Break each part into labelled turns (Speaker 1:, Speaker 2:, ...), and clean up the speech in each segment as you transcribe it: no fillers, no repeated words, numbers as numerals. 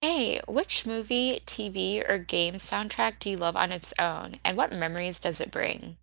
Speaker 1: Hey, which movie, TV, or game soundtrack do you love on its own, and what memories does it bring?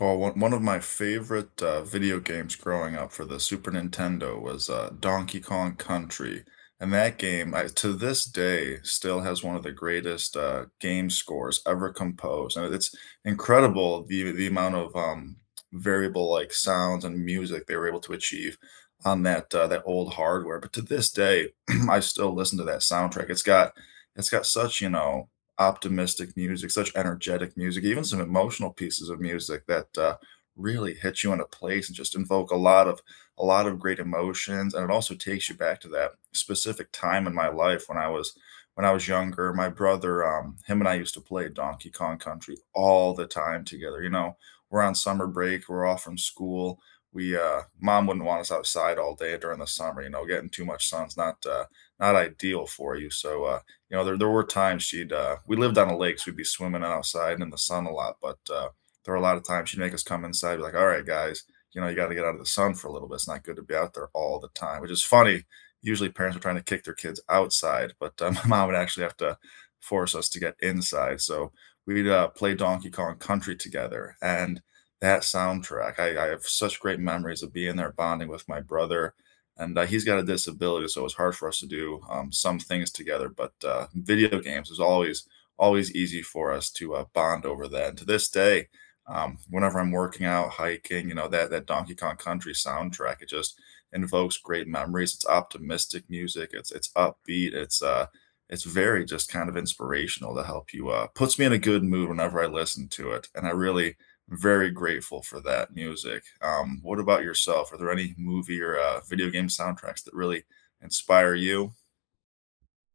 Speaker 2: Oh, one of my favorite video games growing up for the Super Nintendo was Donkey Kong Country, and that game, I, to this day, still has one of the greatest game scores ever composed. And it's incredible the amount of variable like sounds and music they were able to achieve on that old hardware. But to this day, I still listen to that soundtrack. It's got such optimistic music, such energetic music, even some emotional pieces of music that really hit you in a place and just invoke a lot of great emotions. And it also takes you back to that specific time in my life when I was younger. My brother, him and I used to play Donkey Kong Country all the time together. You know, we're on summer break, we're off from school. We Mom wouldn't want us outside all day during the summer. You know, getting too much sun's not ideal for you. So there were times she'd we lived on a lake, so we'd be swimming outside in the sun a lot, but there were a lot of times she'd make us come inside, be like, all right, guys, you know, you gotta get out of the sun for a little bit. It's not good to be out there all the time, which is funny. Usually parents are trying to kick their kids outside, but my mom would actually have to force us to get inside. So we'd play Donkey Kong Country together and that soundtrack. I have such great memories of being there bonding with my brother and he's got a disability, so it's hard for us to do some things together. But video games is always easy for us to bond over that. And to this day, whenever I'm working out, hiking, you know that Donkey Kong Country soundtrack, it just invokes great memories. It's optimistic music. It's upbeat. It's very just kind of inspirational to help you puts me in a good mood whenever I listen to it. And I really very grateful for that music. What about yourself? Are there any movie or video game soundtracks that really inspire you?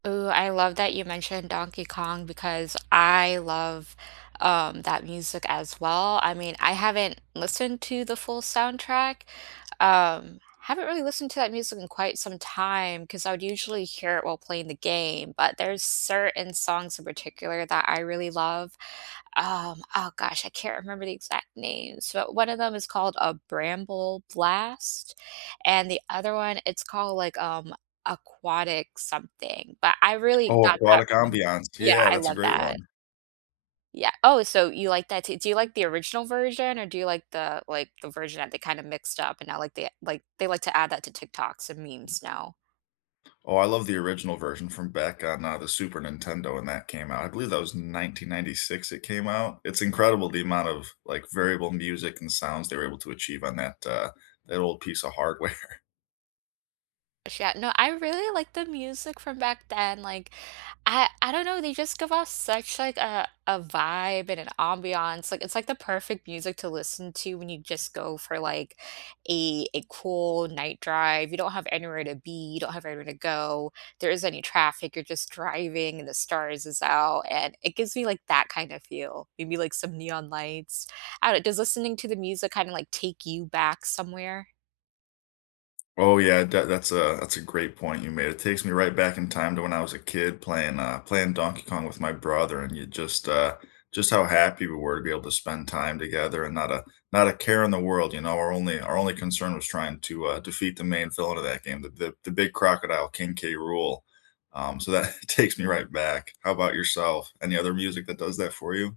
Speaker 1: Ooh, I love that you mentioned Donkey Kong because I love that music as well. I mean, I haven't listened to the full soundtrack. Haven't really listened to that music in quite some time because I would usually hear it while playing the game, but there's certain songs in particular that I really love. Oh gosh, I can't remember the exact names, but one of them is called a Bramble Blast, and the other one it's called like aquatic something, but I really
Speaker 2: Oh,
Speaker 1: got that
Speaker 2: Aquatic
Speaker 1: from you.
Speaker 2: Ambiance.
Speaker 1: Yeah,
Speaker 2: Yeah,
Speaker 1: I
Speaker 2: that's a
Speaker 1: love
Speaker 2: great
Speaker 1: that.
Speaker 2: one.
Speaker 1: Yeah. Oh, so you like that too. Do you like the original version or do you like the the version that they kinda mixed up and now, like, they like to add that to TikToks and memes now?
Speaker 2: Oh, I love the original version from back on, the Super Nintendo when that came out. I believe that was 1996 it came out. It's incredible the amount of, like, variable music and sounds they were able to achieve on that old piece of hardware.
Speaker 1: Yeah, no, I really like the music from back then, like, I don't know, they just give off such, like, a vibe and an ambiance, like, it's, like, the perfect music to listen to when you just go for, like, a cool night drive, you don't have anywhere to be, you don't have anywhere to go, there isn't any traffic, you're just driving and the stars is out, and it gives me, like, that kind of feel, maybe, like, some neon lights. I don't know. Does listening to the music kinda, like, take you back somewhere?
Speaker 2: Oh yeah, that's a great point you made. It takes me right back in time to when I was a kid playing Donkey Kong with my brother and you just how happy we were to be able to spend time together and not a care in the world, you know. Our only concern was trying to defeat the main villain of that game, the big crocodile King K. Rule. So that takes me right back. How about yourself? Any other music that does that for you?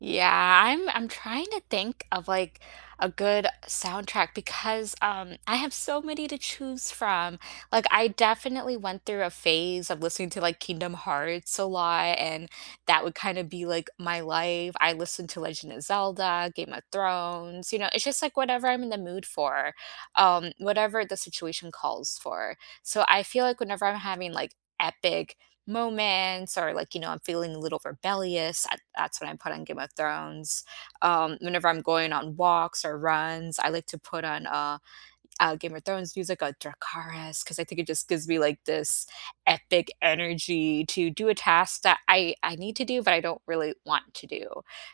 Speaker 1: Yeah, I'm trying to think of like a good soundtrack because I have so many to choose from. Like I definitely went through a phase of listening to like Kingdom Hearts a lot, and that would kind of be like my life. I listened to Legend of Zelda, Game of Thrones, you know, it's just like whatever I'm in the mood for, whatever the situation calls for. So I feel like whenever I'm having like epic moments or like you know I'm feeling a little rebellious, I, that's when I put on Game of Thrones. Whenever I'm going on walks or runs, I like to put on Game of Thrones music or dracaris because I think it just gives me like this epic energy to do a task that I need to do but I don't really want to do,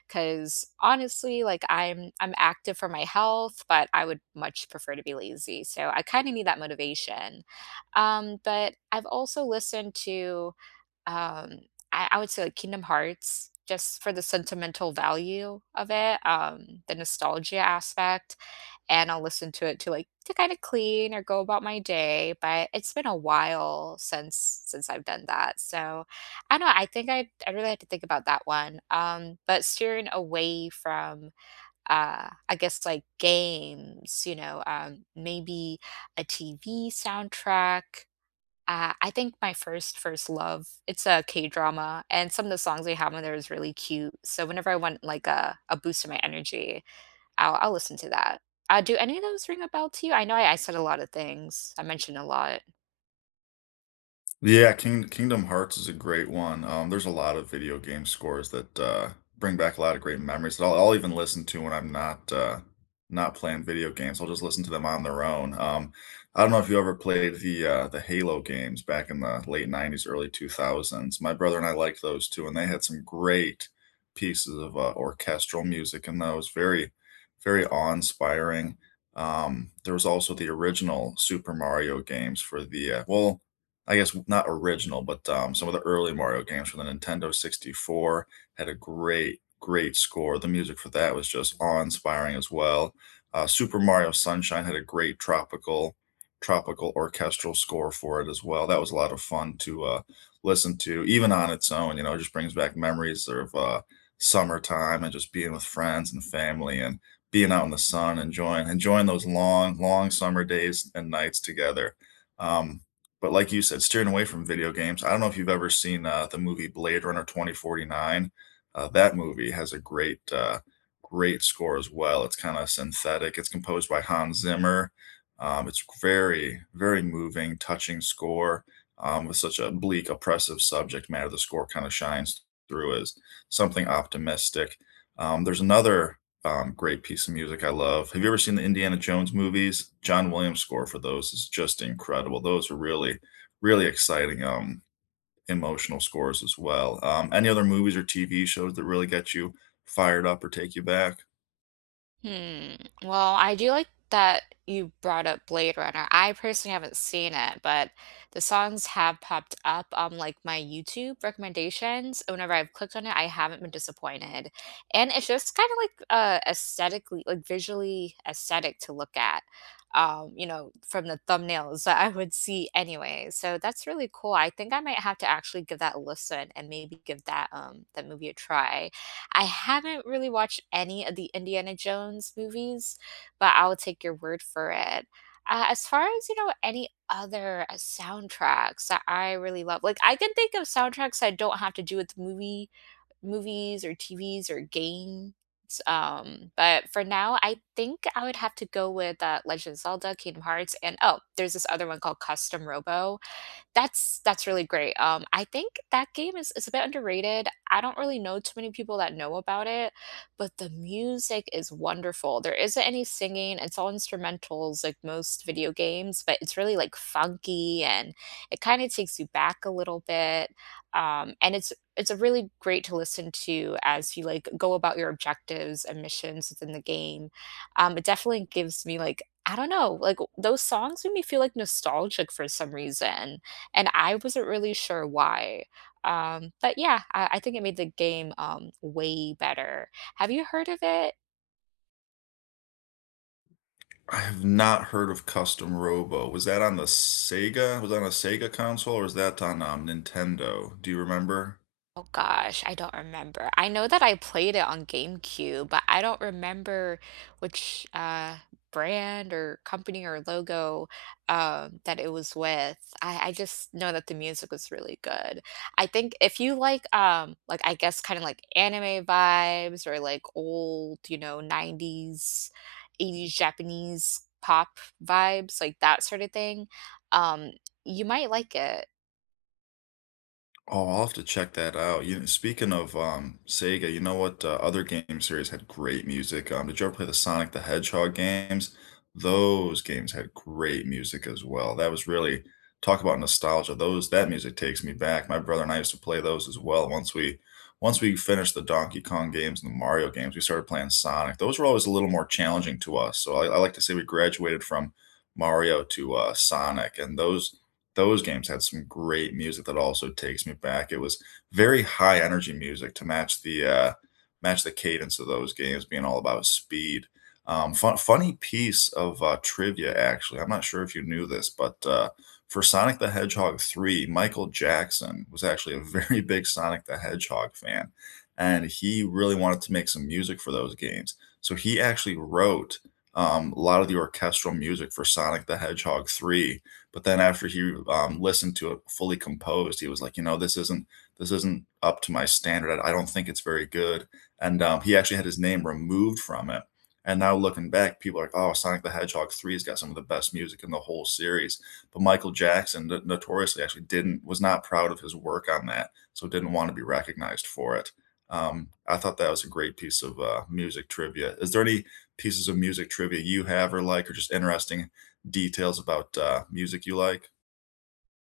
Speaker 1: because honestly like I'm active for my health, but I would much prefer to be lazy, so I kind of need that motivation. But I've also listened to um I would say like Kingdom Hearts just for the sentimental value of it, the nostalgia aspect, and I'll listen to it to like to kind of clean or go about my day. But it's been a while since I've done that, so I don't know. I think I really had to think about that one. But steering away from I guess like games, you know, maybe a TV soundtrack. I think my first love, it's a K-drama, and some of the songs they have on there is really cute. So whenever I want like a boost to my energy, I'll listen to that. Do any of those ring a bell to you? I know I said a lot of things. I mentioned a lot.
Speaker 2: Yeah, Kingdom Hearts is a great one. There's a lot of video game scores that bring back a lot of great memories that I'll even listen to when I'm not not playing video games. I'll just listen to them on their own. I don't know if you ever played the Halo games back in the late 90s, early 2000s. My brother and I liked those too, and they had some great pieces of orchestral music in those. Very awe-inspiring. There was also the original Super Mario games for the I guess not original, but some of the early Mario games for the Nintendo 64 had a great score. The music for that was just awe-inspiring as well. Super Mario Sunshine had a great tropical orchestral score for it as well. That was a lot of fun to listen to, even on its own. You know, it just brings back memories of summertime and just being with friends and family and being out in the sun, enjoying those long summer days and nights together. Um, but like you said, steering away from video games. I don't know if you've ever seen the movie Blade Runner 2049. That movie has a great score as well. It's kind of synthetic. It's composed by Hans Zimmer. It's very moving, touching score with such a bleak, oppressive subject matter. The score kind of shines through as something optimistic. There's another great piece of music I love. Have you ever seen the Indiana Jones movies? John Williams score for those is just incredible. Those are really exciting, emotional scores as well. Any other movies or TV shows that really get you fired up or take you back?
Speaker 1: Hmm. Well, I do like that you brought up Blade Runner. I personally haven't seen it, but the songs have popped up on like my YouTube recommendations. And whenever I've clicked on it, I haven't been disappointed. And it's just kind of like aesthetically, like visually aesthetic to look at. You know, from the thumbnails that I would see anyway. So that's really cool. I think I might have to actually give that a listen and maybe give that movie a try. I haven't really watched any of the Indiana Jones movies, but I'll take your word for it. As far as, you know, any other soundtracks that I really love, like I can think of soundtracks that don't have to do with movies or TVs or games. But for now, I think I would have to go with Legend of Zelda, Kingdom Hearts, and oh, there's this other one called Custom Robo that's really great. I think that game is a bit underrated. I don't really know too many people that know about it, but the music is wonderful. There isn't any singing. It's all instrumentals like most video games, but it's really like funky and it kind of takes you back a little bit. And it's a really great to listen to as you like go about your objectives and missions within the game. It definitely gives me like I don't know, like those songs make me feel like nostalgic for some reason, and I wasn't really sure why. But yeah, I think it made the game way better. Have you heard of it?
Speaker 2: I have not heard of Custom Robo. Was that on the Sega? Was that on a Sega console or was that on Nintendo? Do you remember?
Speaker 1: Oh gosh, I don't remember. I know that I played it on GameCube, but I don't remember which brand or company or logo that it was with. I just know that the music was really good. I think if you like I guess kind of like anime vibes or like old, you know, 90s, 80s Japanese pop vibes, like that sort of thing, um you might like it.
Speaker 2: Oh, I'll have to check that out. You speaking of Sega, you know what other game series had great music? Did you ever play the Sonic the Hedgehog games? Those games had great music as well. That was really talk about nostalgia. Those that music takes me back. My brother and I used to play those as well. Once we finished the Donkey Kong games and the Mario games, we started playing Sonic. Those were always a little more challenging to us. So I like to say we graduated from Mario to Sonic, and those games had some great music that also takes me back. It was very high energy music to match the cadence of those games being all about speed. Fun, funny piece of trivia, actually. I'm not sure if you knew this, but for Sonic the Hedgehog 3, Michael Jackson was actually a very big Sonic the Hedgehog fan, and he really wanted to make some music for those games. So he actually wrote a lot of the orchestral music for Sonic the Hedgehog 3, but then after he listened to it fully composed, he was like, you know, this isn't up to my standard. I don't think it's very good. And he actually had his name removed from it. And now looking back, people are like, oh, Sonic the Hedgehog 3 has got some of the best music in the whole series. But Michael Jackson notoriously actually didn't, was not proud of his work on that. So didn't want to be recognized for it. I thought that was a great piece of music trivia. Is there any pieces of music trivia you have or just interesting details about music you like?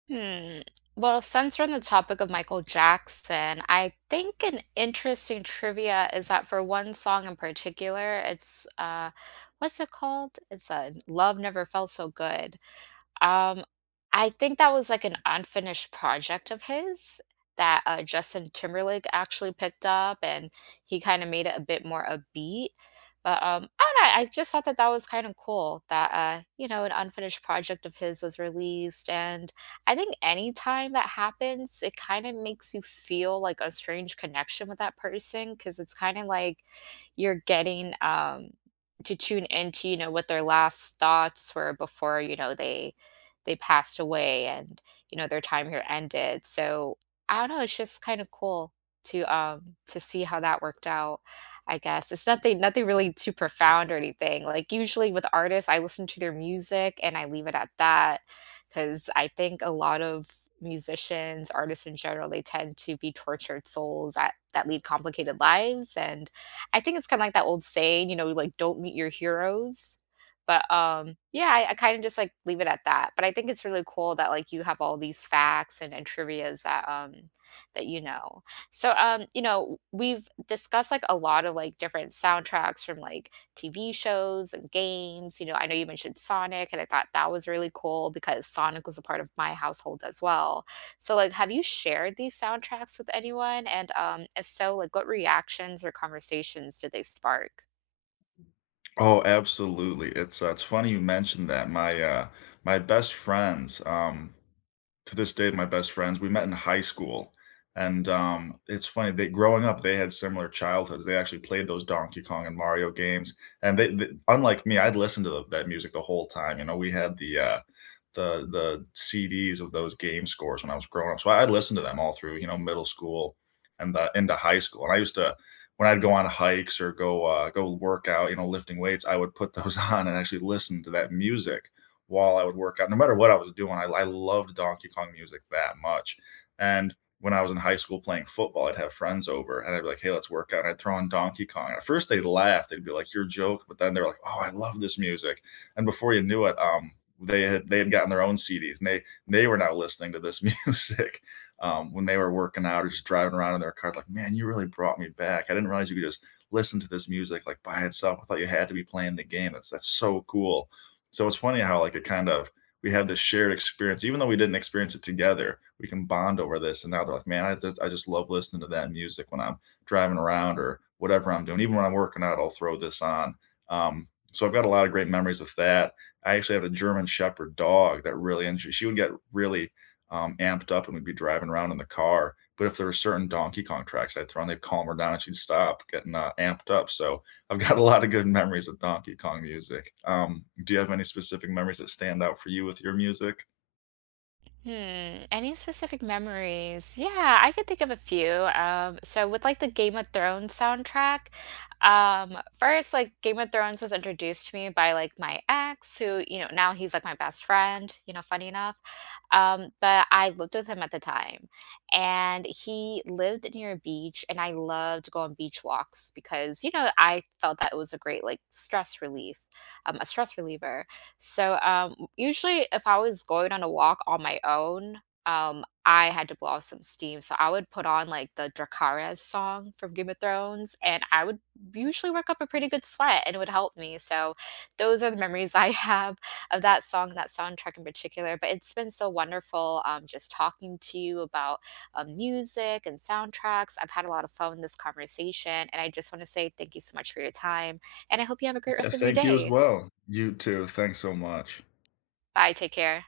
Speaker 1: Hmm. Well, since we're on the topic of Michael Jackson, I think an interesting trivia is that for one song in particular, it's what's it called? It's "Love Never Felt So Good." Um, I think that was like an unfinished project of his that Justin Timberlake actually picked up, and he kind of made it a bit more upbeat. But I don't know, I just thought that that was kind of cool that you know an unfinished project of his was released, and I think any time that happens, it kind of makes you feel like a strange connection with that person because it's kind of like you're getting to tune into you know what their last thoughts were before you know they passed away and you know their time here ended, so I don't know, it's just kind of cool to see how that worked out. I guess it's nothing really too profound or anything, like usually with artists I listen to their music and I leave it at that, because I think a lot of musicians artists in general they tend to be tortured souls that lead complicated lives, and I think it's kind of like that old saying, you know, like don't meet your heroes. But, yeah, I kinda just, like, leave it at that, but I think it's really cool that, like, you have all these facts and trivias that, that you know. So, you know, we've discussed, like, a lot of, like, different soundtracks from, like, TV shows and games, you know, I know you mentioned Sonic, and I thought that was really cool because Sonic was a part of my household as well. So, like, have you shared these soundtracks with anyone? And, if so, like, what reactions or conversations did they spark?
Speaker 2: Oh, absolutely. It's funny you mentioned that. My to this day, my best friends, we met in high school, and it's funny. They Growing up, they had similar childhoods. They actually played those Donkey Kong and Mario games, and they unlike me, I'd listened to that music the whole time. You know, we had the CDs of those game scores when I was growing up. So I listened to them all through, you know, middle school and the into high school. And I used to when I'd go on hikes or go work out, you know, lifting weights, I would put those on and actually listen to that music while I would work out. No matter what I was doing, I loved Donkey Kong music that much. And when I was in high school playing football, I'd have friends over and I'd be like, hey, let's work out. And I'd throw on Donkey Kong. At first they'd laugh. They'd be like, you're joking. But then they're like, oh, I love this music, and before you knew it, they had gotten their own CDs, and they were now listening to this music when they were working out or just driving around in their car. Like, man, you really brought me back. I didn't realize you could just listen to this music like by itself. I thought you had to be playing the game. That's so cool. So it's funny how like it kind of we had this shared experience, even though we didn't experience it together. We can bond over this, and now they're like, man, I just love listening to that music when I'm driving around or whatever I'm doing. Even when I'm working out, I'll throw this on. Um, so I've got a lot of great memories with that. I actually had a German Shepherd dog that really enjoyed. She would get really, amped up and we'd be driving around in the car, but if there were certain Donkey Kong tracks I'd throw on, they'd calm her down and she'd stop getting, amped up, so I've got a lot of good memories with Donkey Kong music. Do you have any specific memories that stand out for you with your music?
Speaker 1: Hmm, any specific memories? Yeah, I could think of a few. So with like the Game of Thrones soundtrack, first like Game of Thrones was introduced to me by like my ex who, you know, now he's like my best friend, you know, funny enough. But I lived with him at the time and he lived near a beach and I loved to go on beach walks because, you know, I felt that it was a great like stress relief, a stress reliever. So, usually if I was going on a walk on my own, I had to blow off some steam. So I would put on like the Dracarys song from Game of Thrones, and I would usually work up a pretty good sweat, and it would help me. So those are the memories I have of that song, that soundtrack in particular. But it's been so wonderful, just talking to you about music and soundtracks. I've had a lot of fun in this conversation, and I just want to say thank you so much for your time, and I hope you have a great
Speaker 2: Yeah,
Speaker 1: rest of your
Speaker 2: thank you as
Speaker 1: day.
Speaker 2: well. You too, thanks so much.
Speaker 1: Bye, take care.